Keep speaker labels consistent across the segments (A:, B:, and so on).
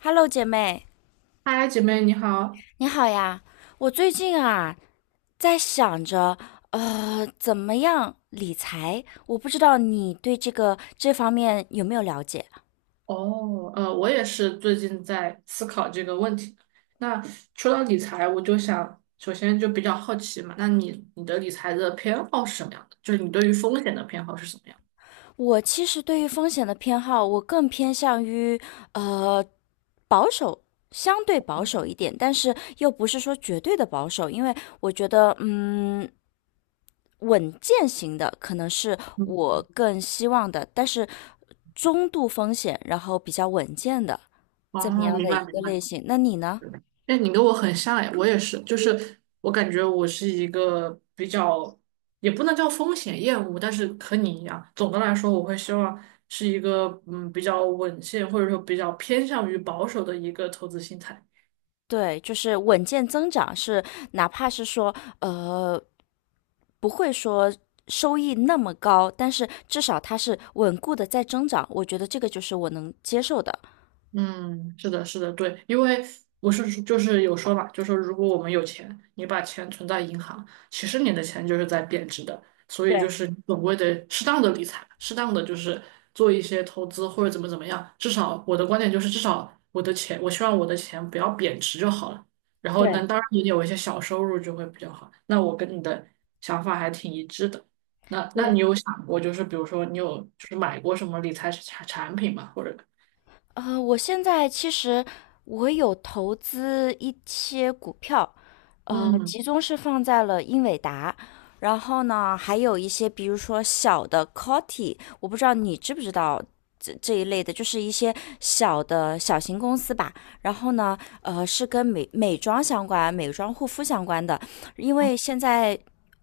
A: Hello，姐妹，
B: 嗨，姐妹你好。
A: 你好呀！我最近啊在想着，怎么样理财？我不知道你对这方面有没有了解？
B: 我也是最近在思考这个问题。那说到理财，我就想首先就比较好奇嘛，那你的理财的偏好是什么样的？就是你对于风险的偏好是什么样
A: 我其实对于风险的偏好，我更偏向于呃保守，相对保守一点，但是又不是说绝对的保守，因为我觉得，稳健型的可能是
B: 的。嗯，
A: 我更希望的，但是中度风险，然后比较稳健的。怎么
B: 哦，
A: 样
B: 明
A: 的
B: 白
A: 一个
B: 明白。
A: 类型？那你呢？
B: 哎，你跟我很像哎，我也是，就是我感觉我是一个比较，也不能叫风险厌恶，但是和你一样，总的来说，我会希望是一个比较稳健，或者说比较偏向于保守的一个投资心态。
A: 对，就是稳健增长是，哪怕是说呃不会说收益那么高，但是至少它是稳固的在增长，我觉得这个就是我能接受的。
B: 嗯，是的，是的，对，因为我是说就是有说嘛，就说如果我们有钱，你把钱存在银行，其实你的钱就是在贬值的，所以就
A: 对
B: 是你总归得适当的理财，适当的就是做一些投资或者怎么怎么样，至少我的观点就是至少我的钱，我希望我的钱不要贬值就好了，然后能
A: 对
B: 当然你有一些小收入就会比较好，那我跟你的想法还挺一致的。那
A: 对。
B: 你有想过，就是比如说你有就是买过什么理财产产品吗？或者
A: 我现在其实我有投资一些股票，
B: 嗯。
A: 集中是放在了英伟达，然后呢，还有一些比如说小的 Coty，我不知道你知不知道这一类的，就是一些小型公司吧。然后呢，是跟美妆相关、美妆护肤相关的，因为现在。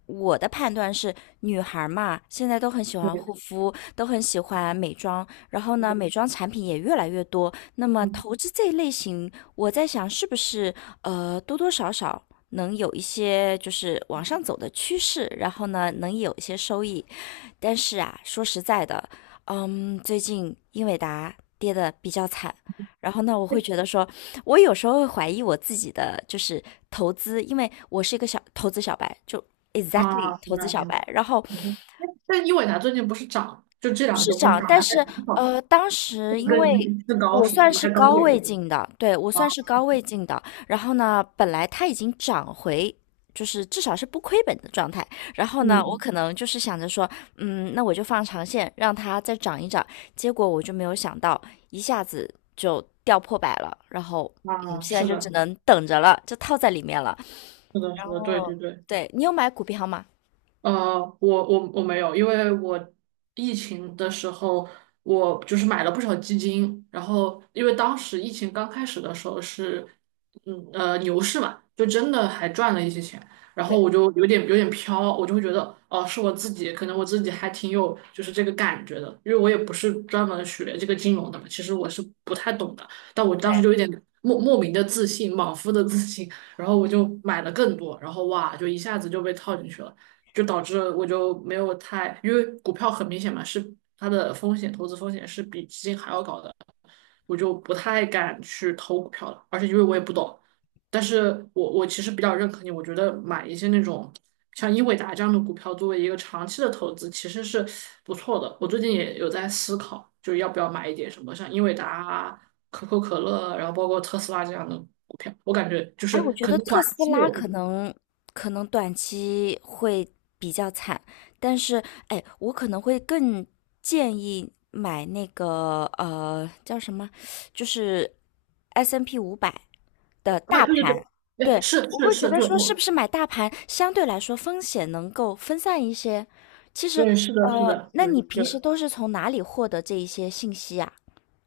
A: 我的判断是，女孩儿嘛，现在都很喜欢护肤，都很喜欢美妆，然后呢，美妆产品也越来越多。那么
B: 嗯。
A: 投资这一类型，我在想是不是多多少少能有一些就是往上走的趋势，然后呢能有一些收益。但是啊，说实在的，最近英伟达跌的比较惨。然后呢，我会觉得说，我有时候会怀疑我自己的就是投资，因为我是一个小投资小白，就 exactly
B: 啊，明
A: 投资
B: 白
A: 小
B: 明白。
A: 白。然后
B: 嗯哼。但英伟达最近不是涨了？就这两个
A: 是
B: 都不是涨
A: 涨，但
B: 了，还
A: 是
B: 挺好。
A: 当
B: 这
A: 时
B: 个
A: 因
B: 更
A: 为
B: 更高
A: 我
B: 是吧？
A: 算
B: 应
A: 是
B: 该高
A: 高位
B: 点
A: 进的，对，我
B: 啊。
A: 算是高位进的。然后呢，本来它已经涨回，就是至少是不亏本的状态。然后呢，我
B: 嗯。
A: 可能就是想着说，那我就放长线，让它再涨一涨。结果我就没有想到，一下子就掉破百了。然后，
B: 啊，
A: 现在
B: 是
A: 就只
B: 的，
A: 能等着了，就套在里面了。
B: 是的，
A: 然
B: 是的，对
A: 后，
B: 对对。
A: 对，你有买股票吗？
B: 我没有，因为我疫情的时候，我就是买了不少基金，然后因为当时疫情刚开始的时候是，牛市嘛，就真的还赚了一些钱，然后
A: 对。
B: 我就有点飘，我就会觉得哦是我自己，可能我自己还挺有就是这个感觉的，因为我也不是专门学这个金融的嘛，其实我是不太懂的，但我当时
A: 对。
B: 就有点莫名的自信，莽夫的自信，然后我就买了更多，然后哇就一下子就被套进去了。就导致我就没有太，因为股票很明显嘛，是它的风险，投资风险是比基金还要高的，我就不太敢去投股票了，而且因为我也不懂，但是我其实比较认可你，我觉得买一些那种像英伟达这样的股票作为一个长期的投资，其实是不错的。我最近也有在思考，就要不要买一点什么像英伟达啊、可口可乐啊，然后包括特斯拉这样的股票，我感觉就
A: 哎，
B: 是
A: 我觉
B: 可
A: 得
B: 能短
A: 特斯
B: 期
A: 拉
B: 有。
A: 可能短期会比较惨，但是哎，我可能会更建议买那个呃叫什么，就是 S&P N 五百的
B: 啊，
A: 大
B: 对对
A: 盘。
B: 对，哎，
A: 对，
B: 是
A: 我
B: 是
A: 会觉
B: 是，
A: 得
B: 对
A: 说是不
B: 我。
A: 是买大盘相对来说风险能够分散一些。其实
B: 对，是的，是的，
A: 那
B: 对，
A: 你
B: 对。
A: 平时都是从哪里获得这一些信息呀？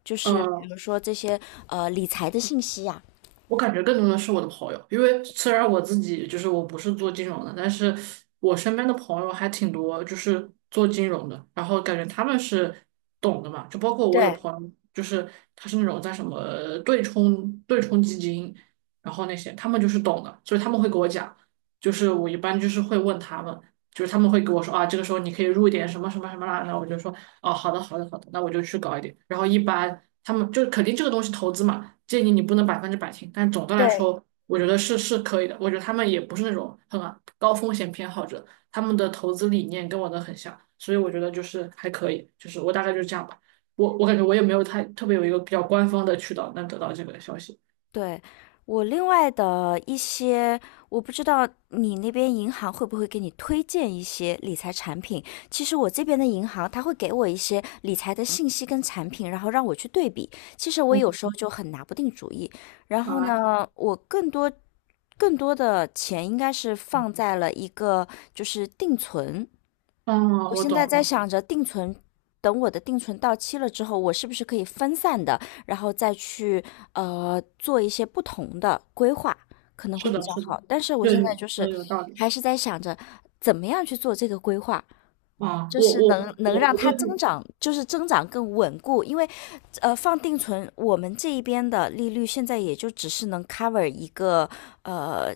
A: 就是比
B: 嗯，
A: 如说这些理财的信息呀？
B: 我感觉更多的是我的朋友，因为虽然我自己就是我不是做金融的，但是我身边的朋友还挺多，就是做金融的，然后感觉他们是懂的嘛，就包括我有
A: 对
B: 朋友，就是他是那种在什么对冲基金，然后那些他们就是懂的，所以他们会给我讲，就是我一般就是会问他们，就是他们会给我说啊，这个时候你可以入一点什么什么什么啦，然后我就说哦，好的，好的，好的，那我就去搞一点，然后一般。他们就是肯定这个东西投资嘛，建议你不能百分之百听，但总的来
A: 对，
B: 说，我觉得是可以的。我觉得他们也不是那种很高风险偏好者，他们的投资理念跟我的很像，所以我觉得就是还可以，就是我大概就是这样吧。我感觉我也没有太特别有一个比较官方的渠道能得到这个消息。
A: 对，我另外的一些，我不知道你那边银行会不会给你推荐一些理财产品。其实我这边的银行，它会给我一些理财的信息跟产品，然后让我去对比。其实我
B: 嗯。
A: 有时候就很拿不定主意。然后
B: 啊，
A: 呢，我更多的钱应该是放在了一个就是定存，
B: 嗯，
A: 我
B: 我
A: 现在
B: 懂。
A: 在想着定存，等我的定存到期了之后，我是不是可以分散的，然后再去做一些不同的规划，可能会
B: 是
A: 比
B: 的，
A: 较
B: 是的，
A: 好。但是我
B: 对，
A: 现
B: 你
A: 在就
B: 说
A: 是
B: 的有道理。
A: 还是在想着怎么样去做这个规划，
B: 啊，
A: 就
B: 我
A: 是
B: 我
A: 能
B: 我
A: 让
B: 我
A: 它
B: 最
A: 增
B: 近，
A: 长，就是增长更稳固，因为，放定存，我们这一边的利率现在也就只是能 cover 一个呃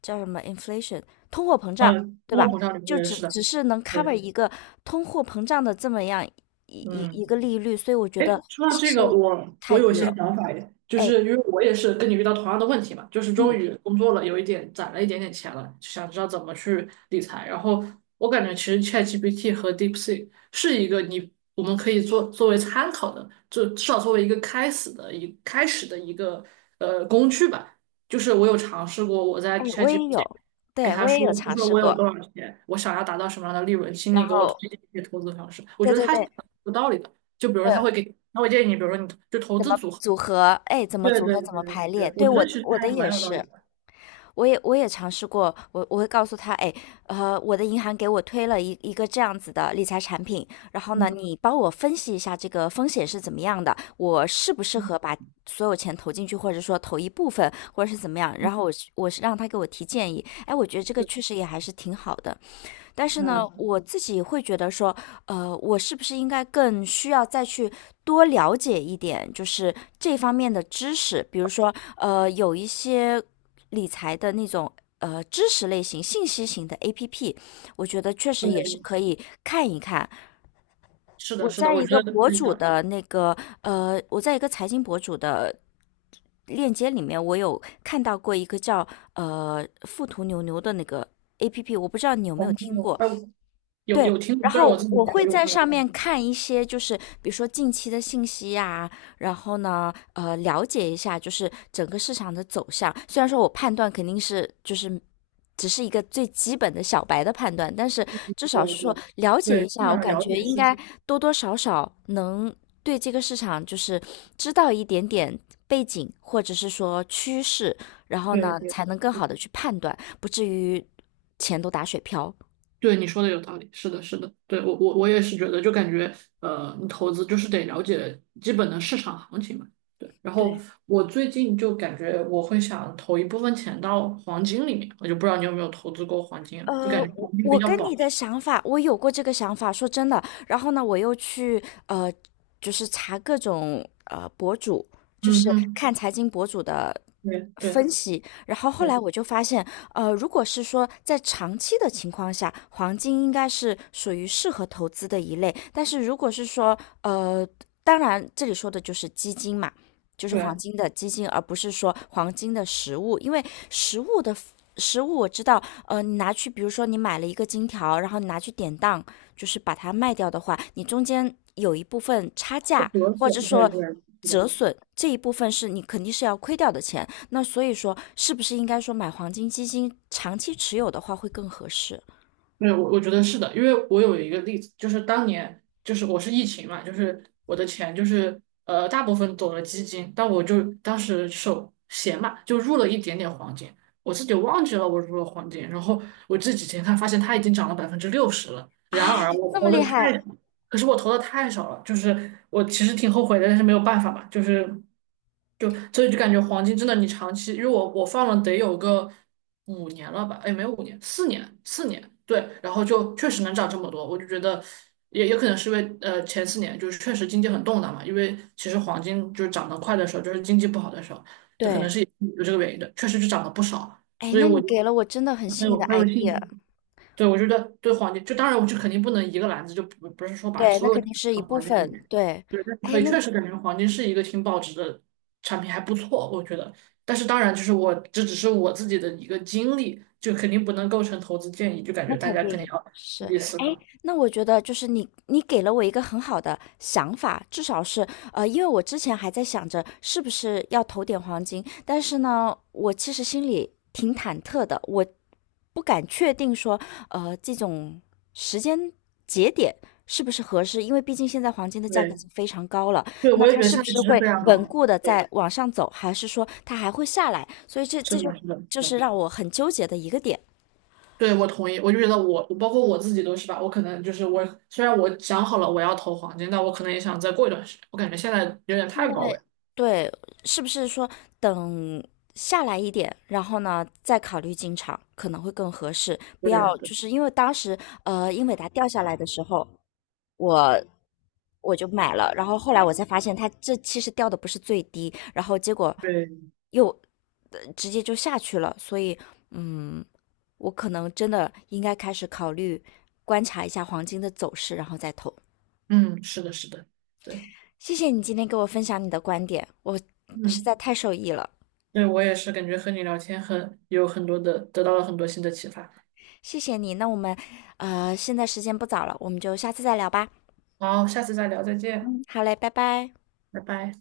A: 叫什么 inflation 通货膨胀，
B: 嗯，
A: 对
B: 通货
A: 吧？
B: 膨胀率不
A: 就
B: 也
A: 只
B: 是的，
A: 只是能 cover
B: 对，
A: 一个通货膨胀的这么样一一
B: 嗯。
A: 一个利率，所以我觉
B: 哎，
A: 得
B: 说到
A: 其
B: 这
A: 实
B: 个，我
A: 太
B: 有一
A: 低
B: 些
A: 了。
B: 想法耶，就
A: 哎
B: 是因为我也是跟你遇到同样的问题嘛，就是终于工作了，有一点攒了一点点钱了，想知道怎么去理财。然后我感觉其实 ChatGPT 和 DeepSeek 是一个我们可以做作为参考的，就至少作为一个开始的一开始的一个工具吧。就是我有尝试过，我在
A: 哎，我也
B: ChatGPT
A: 有，
B: 给
A: 对
B: 他
A: 我也
B: 说，
A: 有
B: 就
A: 尝
B: 说
A: 试
B: 我有
A: 过，
B: 多少钱，我想要达到什么样的利润，请
A: 然
B: 你给我
A: 后
B: 推荐一些投资方式。我
A: 对
B: 觉得
A: 对
B: 他是
A: 对，
B: 很有道理的。就比如说他
A: 呃，
B: 会给，他会建议你，比如说你就投
A: 怎么
B: 资组合。
A: 组合？哎，怎么
B: 对
A: 组
B: 对
A: 合？怎
B: 对
A: 么
B: 对，
A: 排列？
B: 对我
A: 对
B: 觉
A: 我
B: 得其实
A: 我的
B: 还
A: 也
B: 蛮有道理
A: 是。
B: 的。
A: 我也尝试过，我会告诉他，哎，我的银行给我推了一个这样子的理财产品，然后呢，
B: 嗯。
A: 你帮我分析一下这个风险是怎么样的，我适不适
B: 嗯，
A: 合把所有钱投进去，或者说投一部分，或者是怎么样，然后我是让他给我提建议，哎，我觉得这个
B: 对，
A: 确实也还是挺好的，但是呢，
B: 嗯。
A: 我自己会觉得说，我是不是应该更需要再去多了解一点，就是这方面的知识，比如说，有一些理财的那种。知识类型、信息型的 APP，我觉得确实也是
B: 对，
A: 可以看一看。
B: 是的，是的，我觉得是的。
A: 我在一个财经博主的链接里面，我有看到过一个叫“富途牛牛”的那个 APP，我不知道你有没
B: 哦，
A: 有听过。
B: 哎，有
A: 对，
B: 有听，
A: 然
B: 虽然我
A: 后
B: 自己没
A: 我会
B: 有用
A: 在
B: 这个，
A: 上面
B: 嗯。
A: 看一些，就是比如说近期的信息呀、然后呢，了解一下就是整个市场的走向。虽然说我判断肯定是就是只是一个最基本的小白的判断，但是至少是
B: 对
A: 说
B: 对
A: 了解一
B: 对，这
A: 下，我
B: 样
A: 感
B: 了解
A: 觉应
B: 市
A: 该
B: 场。
A: 多多少少能对这个市场就是知道一点点背景，或者是说趋势，然后
B: 对
A: 呢，
B: 对。
A: 才能更好的去判断，不至于钱都打水漂。
B: 对你说的有道理，是的，是的，对，我也是觉得，就感觉你投资就是得了解基本的市场行情嘛。对，然后
A: 对。
B: 我最近就感觉我会想投一部分钱到黄金里面，我就不知道你有没有投资过黄金啊，就感觉
A: 我
B: 黄金比
A: 我
B: 较
A: 跟
B: 保
A: 你的
B: 值。
A: 想法，我有过这个想法，说真的。然后呢，我又去就是查各种呃博主，就
B: 嗯
A: 是
B: 哼。
A: 看财经博主的
B: 对对
A: 分析。然后后
B: 对
A: 来我就发现，如果是说在长期的情况下，黄金应该是属于适合投资的一类。但是如果是说呃，当然这里说的就是基金嘛，就是
B: 对，
A: 黄金的基金，而不是说黄金的实物，因为实物的实物我知道，你拿去，比如说你买了一个金条，然后你拿去典当，就是把它卖掉的话，你中间有一部分差
B: 会
A: 价，
B: 折
A: 或者
B: 损，对
A: 说
B: 对，是的。
A: 折损这一部分是你肯定是要亏掉的钱。那所以说，是不是应该说买黄金基金长期持有的话会更合适
B: 没有，我觉得是的，因为我有一个例子，就是当年就是我是疫情嘛，就是我的钱就是大部分走了基金，但我就当时手闲嘛，就入了一点点黄金，我自己忘记了我入了黄金，然后我这几天看发现它已经涨了60%了，
A: 啊？
B: 然而我
A: 这么
B: 投的
A: 厉
B: 太。
A: 害，
B: 可是我投的太少了，就是我其实挺后悔的，但是没有办法嘛，就是就所以就感觉黄金真的你长期，因为我放了得有个五年了吧，哎，没有5年，四年，四年，对，然后就确实能涨这么多，我就觉得也可能是因为前4年就是确实经济很动荡嘛，因为其实黄金就是涨得快的时候，就是经济不好的时候，这可能
A: 对，
B: 是有这个原因的，确实就涨了不少，
A: 哎，
B: 所以
A: 那
B: 我
A: 你
B: 就
A: 给了我真的很
B: 很
A: 新颖
B: 有
A: 的
B: 很有信
A: idea。
B: 心。对，我觉得对黄金，就当然我就肯定不能一个篮子，就不是说把
A: 对，那
B: 所有
A: 肯
B: 的
A: 定是一
B: 放到
A: 部
B: 黄金里
A: 分。
B: 面。
A: 对，
B: 对，但是
A: 哎，
B: 可以
A: 那
B: 确实感觉黄金是一个挺保值的产品，还不错，我觉得。但是当然，就是我这只是我自己的一个经历，就肯定不能构成投资建议，就感
A: 那
B: 觉大
A: 肯
B: 家肯定
A: 定
B: 要
A: 是，
B: 自己思
A: 哎，
B: 考。
A: 那我觉得就是你，你给了我一个很好的想法，至少是，因为我之前还在想着是不是要投点黄金，但是呢，我其实心里挺忐忑的，我不敢确定说，这种时间节点是不是合适，因为毕竟现在黄金的价格已
B: 对，
A: 经非常高了，
B: 对，
A: 那
B: 我也
A: 它
B: 觉得
A: 是不
B: 现在
A: 是
B: 值是
A: 会
B: 非常
A: 稳
B: 高。
A: 固的在
B: 对，
A: 往上走，还是说它还会下来？所以这
B: 是
A: 这就
B: 的，是的，是
A: 就
B: 的。
A: 是让我很纠结的一个点。
B: 对，我同意。我就觉得我，我包括我自己都是吧。我可能就是我，虽然我想好了我要投黄金，但我可能也想再过一段时间。我感觉现在有点
A: 现
B: 太高位
A: 在
B: 了。
A: 对，是不是说等下来一点，然后呢再考虑进场可能会更合适？不
B: 对
A: 要
B: 对。
A: 就是因为当时英伟达掉下来的时候，我我就买了，然后后来我才发现它这其实掉的不是最低，然后结果
B: 对，
A: 又直接就下去了，所以嗯，我可能真的应该开始考虑观察一下黄金的走势，然后再投。
B: 嗯，是的，是的，对，
A: 谢谢你今天给我分享你的观点，我实在
B: 嗯，
A: 太受益了，
B: 对我也是感觉和你聊天很有很多的，得到了很多新的启发。
A: 谢谢你。那我们，现在时间不早了，我们就下次再聊吧。
B: 好，下次再聊，再见，
A: 好嘞，拜拜。
B: 拜拜。